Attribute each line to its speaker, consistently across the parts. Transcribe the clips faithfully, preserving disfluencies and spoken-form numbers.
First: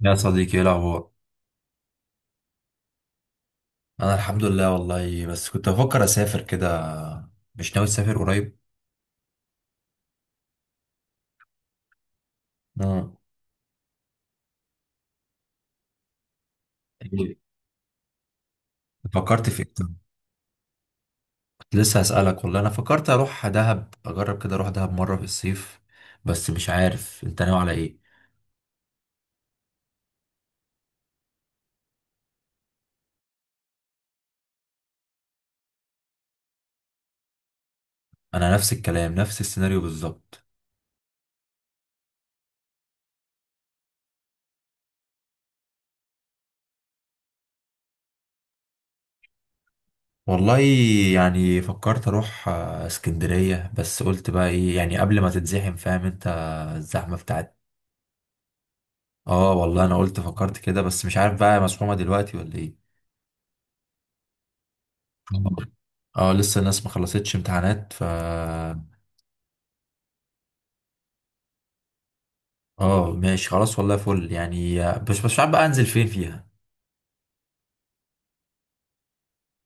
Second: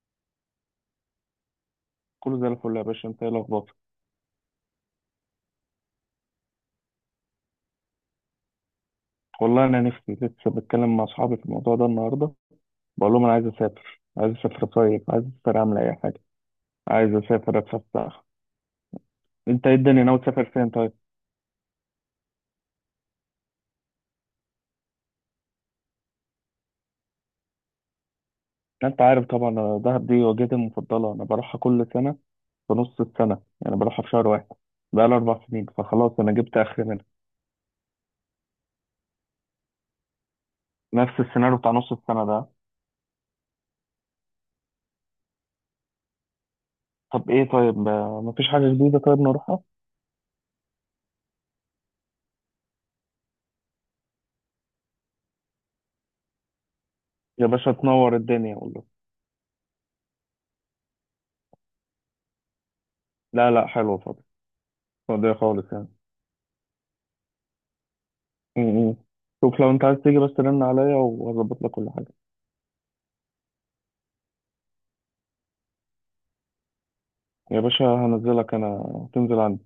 Speaker 1: يا صديقي، ايه الاخبار؟
Speaker 2: كله زي الفل يا باشا، انت ايه الاخبار؟
Speaker 1: انا الحمد لله والله، بس كنت بفكر اسافر كده. مش ناوي تسافر قريب؟
Speaker 2: والله انا نفسي، لسه بتكلم مع اصحابي في الموضوع ده النهارده، بقول
Speaker 1: مم.
Speaker 2: لهم انا عايز اسافر، عايز اسافر اصيف، عايز اسافر اعمل اي حاجه، عايز
Speaker 1: إيه؟
Speaker 2: اسافر اتفسح.
Speaker 1: فكرت في
Speaker 2: انت
Speaker 1: ايه
Speaker 2: ايه
Speaker 1: طب؟
Speaker 2: الدنيا، ناوي تسافر فين طيب؟
Speaker 1: كنت لسه هسألك، والله انا فكرت اروح دهب، اجرب كده اروح دهب مرة في الصيف. بس مش عارف انت ناوي على ايه.
Speaker 2: انت عارف طبعا، انا دهب دي وجهتي المفضله، انا بروحها كل سنه في نص السنه، يعني بروحها في شهر واحد. بقى لي اربع سنين فخلاص، انا جبت اخر منها.
Speaker 1: انا نفس الكلام، نفس السيناريو بالظبط.
Speaker 2: نفس السيناريو بتاع نص السنه ده. طب ايه طيب، آه، مفيش حاجه جديده، طيب نروحها.
Speaker 1: والله يعني فكرت اروح آه، اسكندرية، بس قلت بقى ايه يعني قبل ما تتزحم، فاهم انت؟ الزحمة
Speaker 2: يا
Speaker 1: بتاعت.
Speaker 2: باشا، تنور الدنيا والله.
Speaker 1: اه، والله انا قلت فكرت كده، بس مش عارف بقى مسحومة دلوقتي ولا ايه.
Speaker 2: لا لا، حلوه فاضي، فاضي خالص يعني.
Speaker 1: اه، لسه الناس ما خلصتش امتحانات ف...
Speaker 2: م- م. شوف لو انت عايز تيجي، بس رن عليا وهظبط لك كل حاجة.
Speaker 1: اه، ماشي خلاص، والله فل يعني. مش مش عارف بقى انزل فين فيها.
Speaker 2: يا باشا، هنزلك انا تنزل عندي،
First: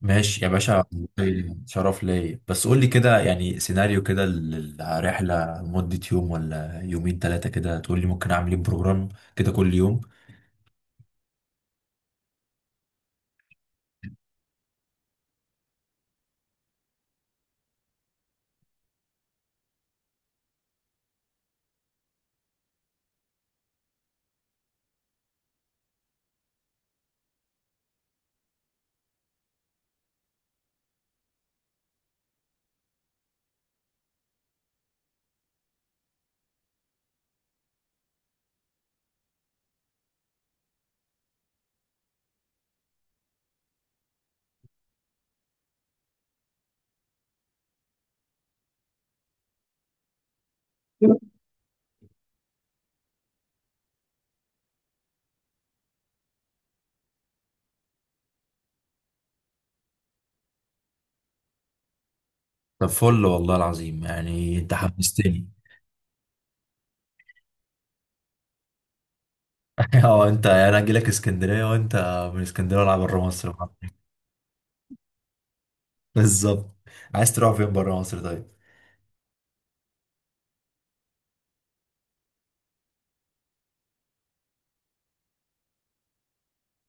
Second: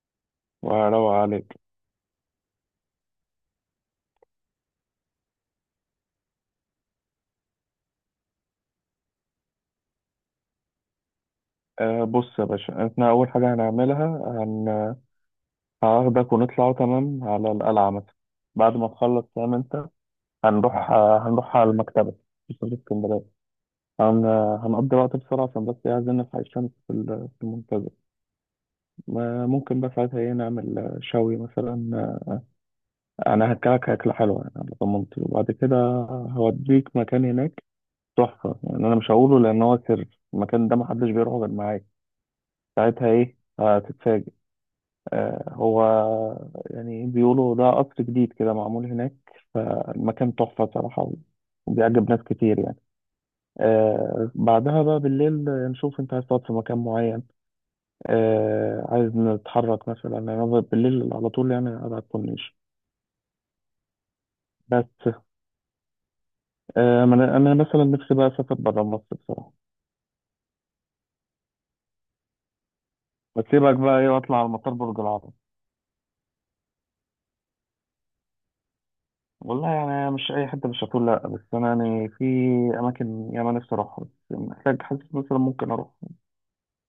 Speaker 1: ماشي يا باشا.
Speaker 2: وهروق عليك.
Speaker 1: شرف ليا، بس قول لي كده يعني سيناريو كده للرحلة، مدة يوم ولا يومين ثلاثة كده تقول لي ممكن اعمل ايه بروجرام كده كل يوم.
Speaker 2: أه بص يا باشا، احنا اول حاجة هنعملها، هن... هاخدك ونطلع تمام على القلعة مثلا، بعد ما تخلص فاهم انت. هنروح آه، هنروح على المكتبة في سوق اسكندرية. هن... هنقضي وقت بسرعة عشان بس، إيه، عايزين نلحق الشمس في ال- في المنتزه. ما- ممكن بقى ساعتها ايه نعمل، آه، شوي مثلا، آه، انا هاكلك اكلة حلوة يعني على ضمانتي، وبعد كده هوديك مكان هناك تحفة يعني. أنا مش هقوله لأن هو سر، المكان ده محدش بيروحه غير معاك. ساعتها إيه هتتفاجئ. آه هو يعني بيقولوا ده قصر جديد كده معمول هناك، فالمكان تحفة صراحة، وبيعجب ناس كتير يعني. آه بعدها بقى بالليل، نشوف أنت عايز تقعد في مكان معين. آه عايز نتحرك مثلا، يعني أنا بالليل على طول يعني قاعد على الكورنيش
Speaker 1: طب فل والله العظيم، يعني انت
Speaker 2: بس.
Speaker 1: حمستني.
Speaker 2: آه ما أنا أنا مثلا نفسي بقى أسافر برا مصر، بصراحة.
Speaker 1: اه، انت يعني انا اجي لك اسكندرية وانت من اسكندرية ولا بره مصر؟
Speaker 2: بسيبك بقى إيه، وأطلع على مطار برج العرب.
Speaker 1: بالظبط. عايز تروح فين بره مصر طيب؟
Speaker 2: والله يعني مش أي حتة، مش هتقول لأ، بس أنا يعني في أماكن ياما نفسي أروحها، بس محتاج، حاسس مثلا ممكن أروح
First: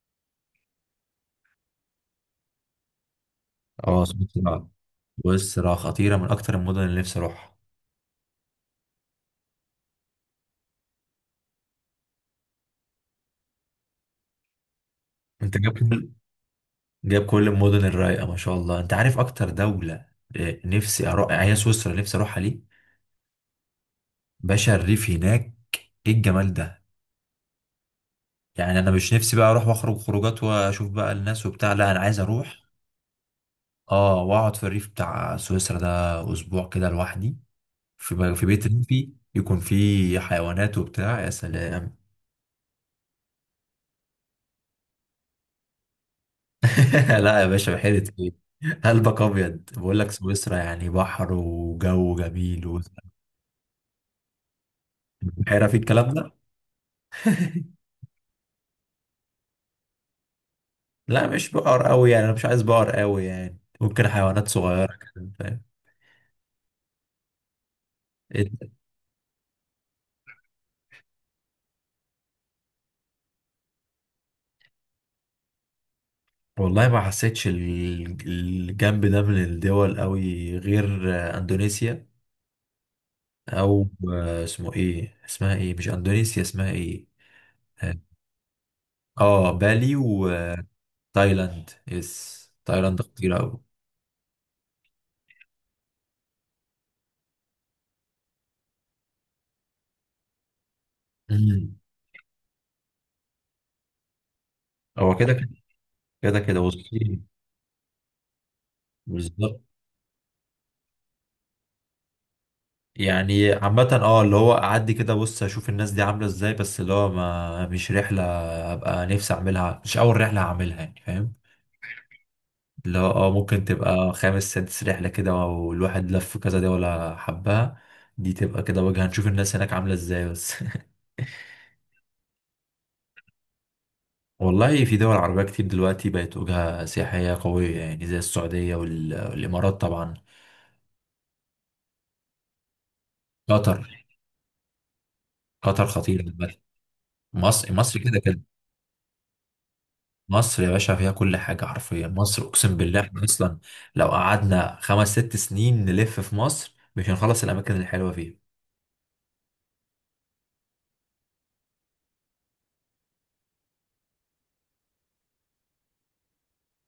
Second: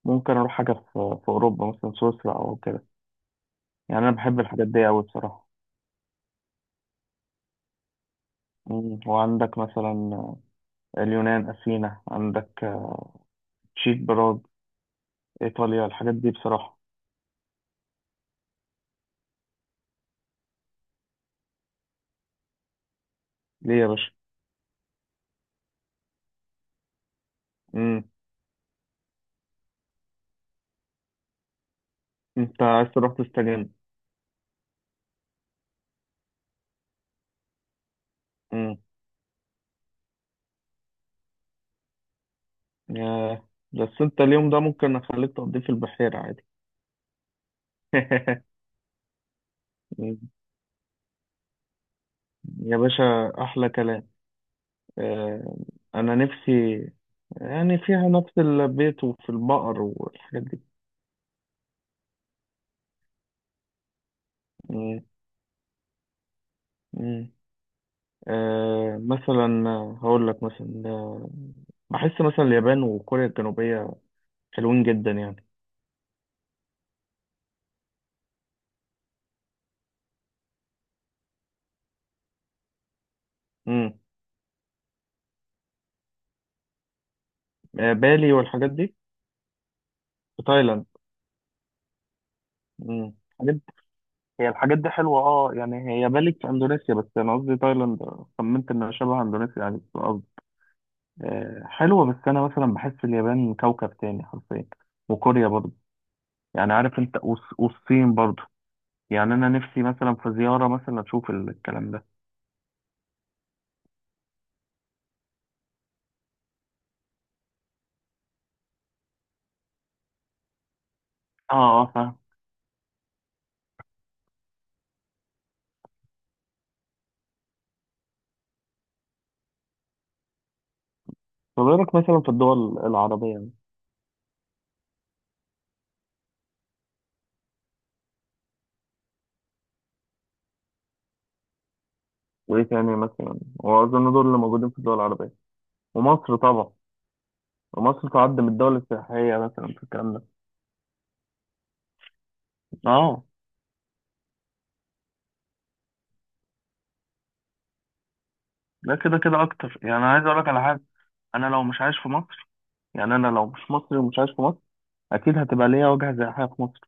Speaker 2: ممكن أروح حاجة في, في أوروبا، مثلا سويسرا أو كده. يعني
Speaker 1: اه،
Speaker 2: أنا بحب
Speaker 1: سمعت.
Speaker 2: الحاجات دي أوي بصراحة.
Speaker 1: بص، راها خطيرة من أكتر المدن اللي نفسي أروحها.
Speaker 2: مم. وعندك مثلا اليونان، أثينا. عندك تشيك، براغ.
Speaker 1: أنت جايب
Speaker 2: إيطاليا.
Speaker 1: كل
Speaker 2: الحاجات دي بصراحة.
Speaker 1: جايب كل المدن الرايقة، ما شاء الله، أنت عارف أكتر دولة آه، نفسي أروح، يعني هي سويسرا، نفسي أروحها ليه؟
Speaker 2: ليه يا باشا؟
Speaker 1: باشا، الريف هناك، إيه الجمال ده؟
Speaker 2: مم.
Speaker 1: يعني أنا مش نفسي بقى أروح وأخرج خروجات وأشوف بقى الناس وبتاع، لا، أنا عايز أروح.
Speaker 2: أنت عايز تروح تستجم.
Speaker 1: أه، وأقعد في الريف بتاع سويسرا ده أسبوع كده لوحدي، في في بيت
Speaker 2: مم.
Speaker 1: ريفي يكون فيه حيوانات وبتاع، يا سلام.
Speaker 2: ياه. بس أنت اليوم ده ممكن أخليك تقضيه في البحيرة عادي.
Speaker 1: لا يا باشا، بحيرة ايه؟ قلبك ابيض، بقول لك سويسرا يعني بحر وجو جميل
Speaker 2: يا باشا، أحلى كلام. آه،
Speaker 1: وبحيرة في الكلام
Speaker 2: انا
Speaker 1: ده.
Speaker 2: نفسي يعني فيها نفس البيت، وفي البقر والحاجات دي.
Speaker 1: لا مش بقر قوي، يعني انا مش عايز بقر قوي، يعني ممكن حيوانات صغيرة
Speaker 2: مم.
Speaker 1: كده، فاهم؟
Speaker 2: مم.
Speaker 1: إنت-
Speaker 2: آه، مثلا هقول لك مثلا، آه، بحس مثلا اليابان وكوريا الجنوبية حلوين جدا يعني.
Speaker 1: والله ما حسيتش ال- الجنب ده من الدول قوي، غير آه، اندونيسيا او
Speaker 2: مم.
Speaker 1: آه، اسمه ايه، اسمها ايه، مش اندونيسيا، اسمها ايه.
Speaker 2: آه،
Speaker 1: اه،
Speaker 2: بالي والحاجات دي.
Speaker 1: آه، بالي.
Speaker 2: في تايلاند.
Speaker 1: وتايلاند، يس، تايلاند
Speaker 2: مم.
Speaker 1: خطيرة قوي.
Speaker 2: الحاجات- هي الحاجات دي حلوة، اه يعني هي بالي في اندونيسيا، بس انا قصدي تايلاند. خمنت انها شبه اندونيسيا يعني في الارض. آه،
Speaker 1: مم.
Speaker 2: حلوة، بس انا مثلا بحس اليابان كوكب تاني حرفيا.
Speaker 1: هو كده
Speaker 2: وكوريا
Speaker 1: كده.
Speaker 2: برضه،
Speaker 1: كده كده
Speaker 2: يعني عارف انت.
Speaker 1: والصين.
Speaker 2: والص- والصين برضو، يعني انا
Speaker 1: بالظبط.
Speaker 2: نفسي مثلا في زيارة مثلا اشوف ال- الكلام ده.
Speaker 1: يعني عامة اه، اللي هو اعدي كده بص اشوف الناس دي عاملة ازاي، بس اللي هو ما مش رحلة ابقى نفسي اعملها، مش اول رحلة هعملها، يعني فاهم؟
Speaker 2: اه، اه، فاهم.
Speaker 1: اللي هو اه ممكن تبقى خامس سادس رحلة كده، والواحد لف كذا دي ولا حبها، دي تبقى كده وجهة نشوف الناس هناك عاملة ازاي بس.
Speaker 2: طب ايه رأيك مثلا في الدول العربية يعني؟
Speaker 1: والله في دول عربية كتير دلوقتي بقت وجهة سياحية قوية، يعني زي السعودية وال- والامارات طبعا.
Speaker 2: وايه تاني مثلا؟
Speaker 1: قطر.
Speaker 2: واظن دول اللي موجودين في الدول العربية.
Speaker 1: قطر خطير.
Speaker 2: ومصر طبعا.
Speaker 1: مصر مصر
Speaker 2: ومصر
Speaker 1: كده
Speaker 2: تعد
Speaker 1: كده.
Speaker 2: من الدول السياحية مثلا في الكلام ده.
Speaker 1: مصر يا باشا فيها كل حاجة حرفيا، مصر أقسم بالله، إحنا
Speaker 2: اه.
Speaker 1: أصلا لو قعدنا خمس ست سنين نلف في مصر مش هنخلص الأماكن الحلوة فيها.
Speaker 2: لا، كده كده اكتر يعني. انا عايز اقول لك على حاجة، انا لو مش عايش في مصر، يعني انا لو مش مصري ومش عايش في مصر، اكيد هتبقى ليا وجهة سياحية في مصر.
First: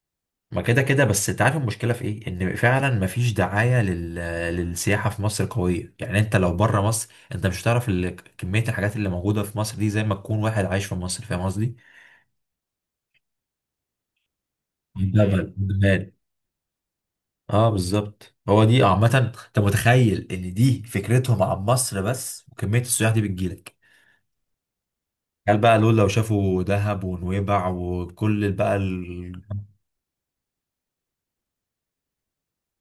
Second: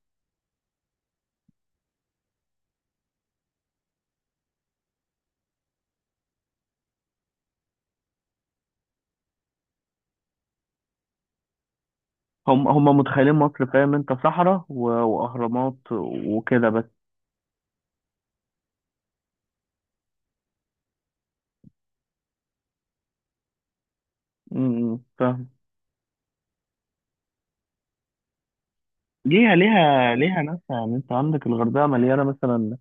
Speaker 1: ما كده كده، بس أنت عارف المشكلة في إيه؟ إن فعلا مفيش دعاية لل... للسياحة في مصر قوية، يعني أنت لو بره مصر أنت مش هتعرف ال... كمية الحاجات اللي موجودة في مصر دي، زي ما تكون واحد عايش في مصر، فاهم قصدي؟
Speaker 2: هم هم متخيلين مصر، فاهم انت؟ صحراء و-
Speaker 1: ده امم بل-
Speaker 2: واهرامات
Speaker 1: بالمال.
Speaker 2: وكده بس.
Speaker 1: اه بالظبط، هو دي عامة. أنت متخيل إن دي فكرتهم عن مصر بس، وكمية السياح دي بتجيلك؟
Speaker 2: امم، فاهم.
Speaker 1: قال بقى دول لو شافوا دهب ونويبع وكل بقى ال...
Speaker 2: ليها ليها ليها ناس، يعني انت عندك الغردقه مليانه مثلا،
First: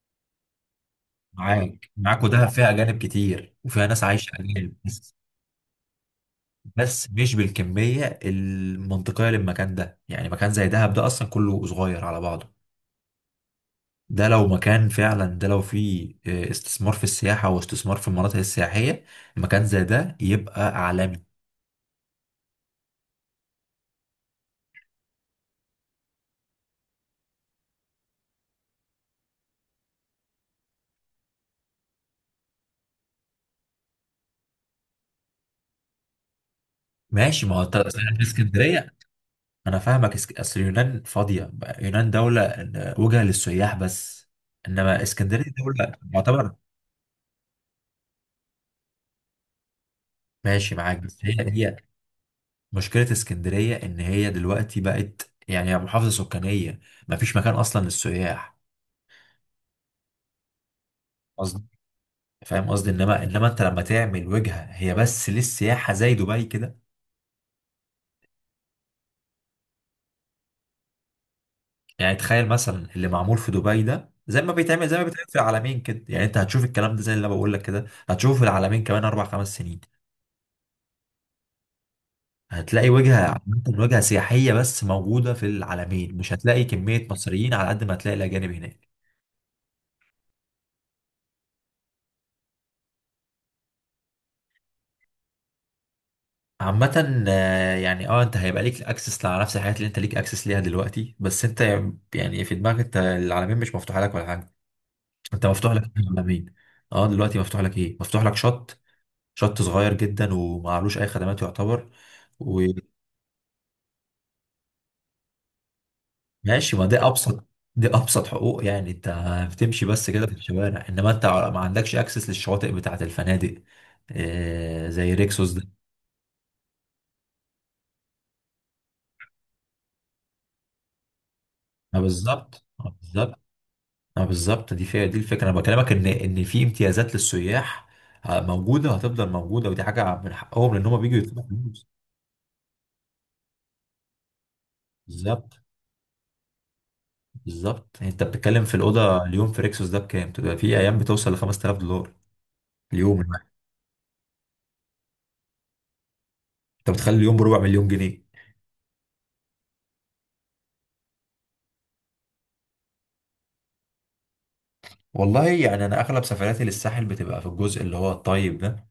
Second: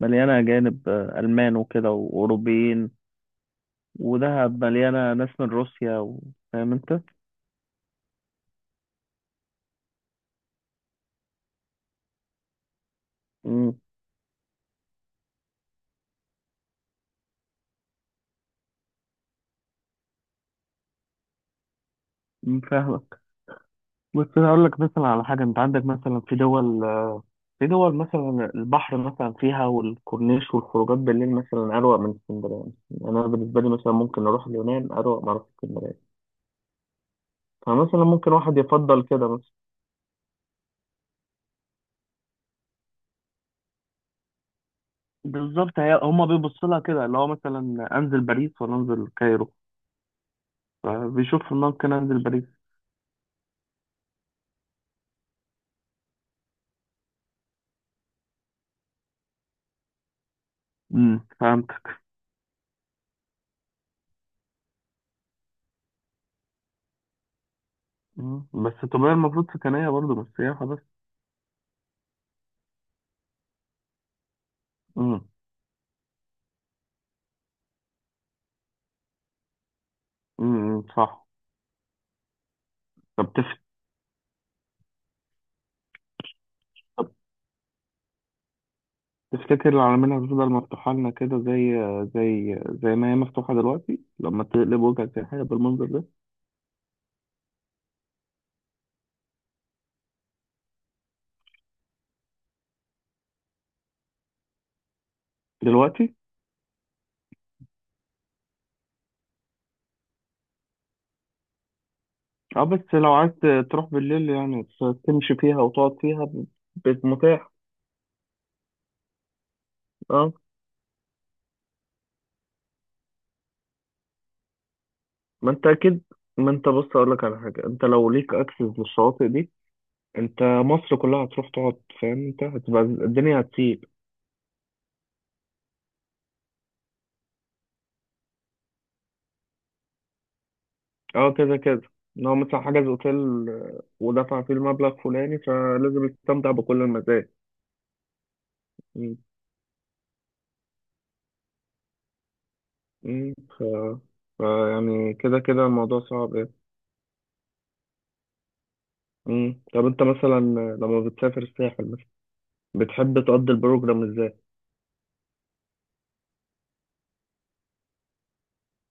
Speaker 2: مليانه اجانب، آه، المان وكده
Speaker 1: معاك معاكوا دهب فيها
Speaker 2: واوروبيين.
Speaker 1: أجانب كتير، وفيها ناس عايشة
Speaker 2: ودهب
Speaker 1: أجانب
Speaker 2: مليانه
Speaker 1: بس.
Speaker 2: ناس من روسيا و- فاهم انت؟
Speaker 1: بس مش بالكمية المنطقية للمكان ده، يعني مكان زي دهب ده أصلا كله صغير على بعضه.
Speaker 2: امم
Speaker 1: ده لو مكان فعلا، ده لو فيه آه، استثمار في السياحة واستثمار في المناطق السياحية، مكان زي ده يبقى عالمي.
Speaker 2: فاهمك. بس انا اقول لك مثلا على حاجه، انت عندك مثلا في دول في دول مثلا البحر مثلا فيها، والكورنيش والخروجات بالليل مثلا اروق من اسكندريه. يعني انا بالنسبه لي مثلا ممكن اروح اليونان اروق ما اروح اسكندريه.
Speaker 1: ماشي، ما هو انت.
Speaker 2: فمثلا ممكن واحد
Speaker 1: اسكندرية.
Speaker 2: يفضل كده مثلا.
Speaker 1: انا فاهمك، اسك- اصل يونان فاضيه. يونان دوله آه، وجهه للسياح بس، انما اسكندريه
Speaker 2: بالظبط.
Speaker 1: دوله
Speaker 2: هي هما
Speaker 1: معتبر.
Speaker 2: بيبصوا لها كده، اللي هو مثلا انزل باريس ولا انزل الكايرو؟
Speaker 1: ماشي معاك، بس هي
Speaker 2: فبيشوف
Speaker 1: هي
Speaker 2: ممكن انزل باريس.
Speaker 1: مشكله اسكندريه ان هي دلوقتي بقت يعني هي محافظه سكانيه، ما فيش مكان اصلا للسياح.
Speaker 2: امم
Speaker 1: قصدي،
Speaker 2: فهمتك.
Speaker 1: فاهم قصدي؟ انما انما انت لما تعمل وجهه هي بس للسياحه زي دبي كده.
Speaker 2: مم. بس تبقى المفروض سكنية برضه، مش سياحة بس.
Speaker 1: يعني تخيل مثلا اللي معمول في دبي ده، زي ما بيتعمل زي ما بيتعمل
Speaker 2: امم،
Speaker 1: في العالمين كده، يعني انت هتشوف الكلام ده زي اللي انا بقول لك كده، هتشوفه في العالمين كمان اربع خمس سنين.
Speaker 2: امم، صح.
Speaker 1: هتلاقي وجهة
Speaker 2: طب تف...
Speaker 1: عامة وجهة سياحية بس موجودة في العالمين، مش هتلاقي كمية
Speaker 2: طب،
Speaker 1: مصريين على قد ما هتلاقي الأجانب هناك.
Speaker 2: تفتكر العلمين هتفضل مفتوحة لنا كده، زي زي زي ما هي مفتوحة دلوقتي، لما تقلب وجهك سياحية بالمنظر ده؟
Speaker 1: عامة آه، يعني اه انت هيبقى ليك اكسس على نفس الحاجات اللي انت ليك اكسس ليها دلوقتي، بس انت يعني في دماغك انت العالمين مش مفتوحة لك ولا حاجة. انت مفتوح لك
Speaker 2: دلوقتي.
Speaker 1: العالمين. اه دلوقتي مفتوح لك ايه، مفتوح لك شط، شط صغير جدا ومعلوش اي خدمات يعتبر، و...
Speaker 2: اه، بس لو عايز تروح بالليل يعني، ت- تمشي فيها وتقعد فيها، ب-
Speaker 1: ماشي، ما دي
Speaker 2: ب-
Speaker 1: ابسط.
Speaker 2: متاح.
Speaker 1: دي ابسط حقوق، يعني انت بتمشي بس كده
Speaker 2: اه،
Speaker 1: في الشوارع، انما انت ما عندكش اكسس للشواطئ بتاعه الفنادق آه، زي ريكسوس
Speaker 2: ما انت
Speaker 1: ده.
Speaker 2: اكيد. ما انت، بص اقول لك على حاجة، انت لو ليك اكسس للشواطئ دي، انت مصر كلها هتروح تقعد،
Speaker 1: ما
Speaker 2: فاهم انت؟
Speaker 1: بالظبط،
Speaker 2: هتبقى
Speaker 1: ما بالظبط،
Speaker 2: الدنيا هتسيب.
Speaker 1: ما بالظبط، دي فيها، دي الفكره، انا بكلمك ان ان في امتيازات للسياح آه، موجوده، وهتفضل موجوده، ودي حاجه من حقهم لان هم بيجوا
Speaker 2: اه
Speaker 1: يدفعوا
Speaker 2: كده كده.
Speaker 1: فلوس.
Speaker 2: ان هو مثلا حجز اوتيل، آه، ودفع فيه المبلغ فلاني،
Speaker 1: بالظبط.
Speaker 2: فلازم يستمتع بكل المزايا.
Speaker 1: بالظبط، يعني انت بتتكلم في
Speaker 2: مم.
Speaker 1: الاوضه اليوم في ريكسوس ده بكام؟ بتبقى في ايام بتوصل ل خمسة آلاف دولار اليوم
Speaker 2: مم.
Speaker 1: الواحد.
Speaker 2: ف... ف يعني كده كده الموضوع صعب يعني.
Speaker 1: انت بتخلي اليوم بربع مليون جنيه.
Speaker 2: مم. طب انت مثلا لما بتسافر الساحل مثلا، بتحب تقضي البروجرام ازاي؟
Speaker 1: والله يعني انا اغلب سفرياتي للساحل بتبقى في الجزء اللي هو الطيب ده،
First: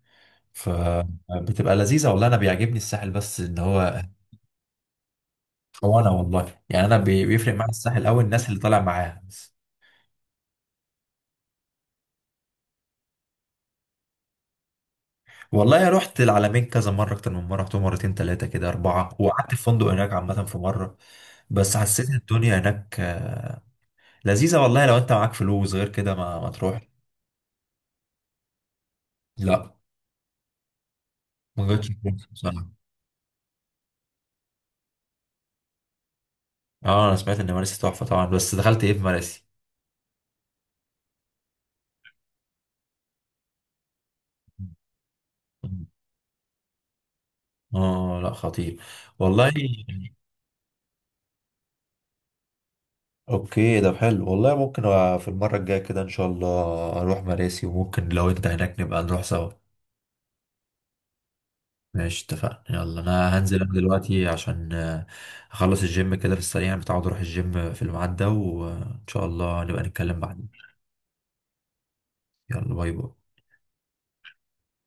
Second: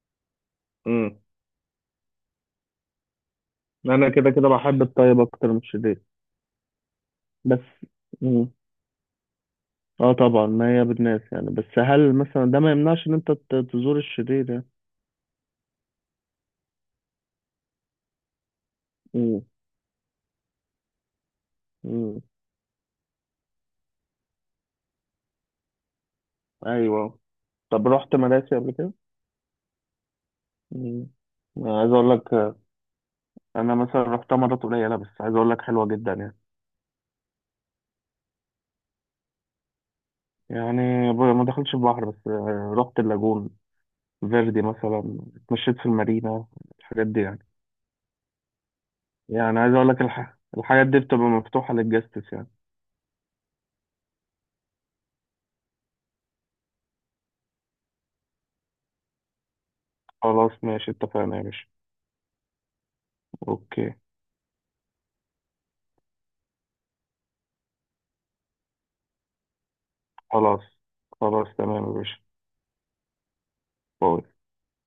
Speaker 2: مم.
Speaker 1: فبتبقى لذيذه. والله انا بيعجبني الساحل، بس ان هو
Speaker 2: انا كده كده بحب الطيب اكتر من الشديد
Speaker 1: وانا، والله يعني انا بي- بيفرق
Speaker 2: بس.
Speaker 1: معايا الساحل قوي الناس
Speaker 2: مم.
Speaker 1: اللي طالع معاها بس.
Speaker 2: اه طبعا، ما هي بالناس يعني، بس هل مثلا ده ما يمنعش ان انت ت- تزور الشرير يعني؟
Speaker 1: والله رحت العلمين كذا مره، اكتر من مره، رحتهم مرتين ثلاثه كده اربعه،
Speaker 2: مم.
Speaker 1: وقعدت في فندق هناك عامه في مره. بس حسيت إن
Speaker 2: مم.
Speaker 1: الدنيا هناك آه، لذيذه، والله لو انت معاك فلوس غير كده ما ما تروح.
Speaker 2: ايوه. طب رحت مراسي قبل كده؟
Speaker 1: لا.
Speaker 2: مم.
Speaker 1: ما
Speaker 2: أنا
Speaker 1: جاتش
Speaker 2: عايز اقول
Speaker 1: فلوس
Speaker 2: لك، آه،
Speaker 1: بصراحه.
Speaker 2: انا مثلا رحتها مرات قليله، بس عايز اقول لك حلوه جدا يعني.
Speaker 1: اه انا سمعت ان مراسي تحفه طبعا، بس دخلت ايه في مراسي؟
Speaker 2: يعني ب- ما دخلتش البحر، بس آه، رحت اللاجون فيردي مثلا، اتمشيت في المارينا، الحاجات دي يعني.
Speaker 1: اه لا، خطير. والله اه
Speaker 2: يعني عايز اقول لك،
Speaker 1: يعني
Speaker 2: الح... الحاجات دي بتبقى مفتوحه للجاستس يعني.
Speaker 1: اوكي، ده حلو والله، ممكن أ- في المرة الجاية كده ان شاء الله اروح مراسي، وممكن لو انت هناك نبقى نروح سوا.
Speaker 2: خلاص ماشي، اتفقنا يا باشا.
Speaker 1: ماشي اتفقنا، يلا انا هنزل انا
Speaker 2: اوكي.
Speaker 1: دلوقتي عشان آه، اخلص الجيم كده في السريع، انا متعود اروح الجيم في الميعاد ده، وان شاء الله نبقى نتكلم بعدين.
Speaker 2: خلاص، خلاص، تمام يا باشا.
Speaker 1: يلا، باي باي.
Speaker 2: باي.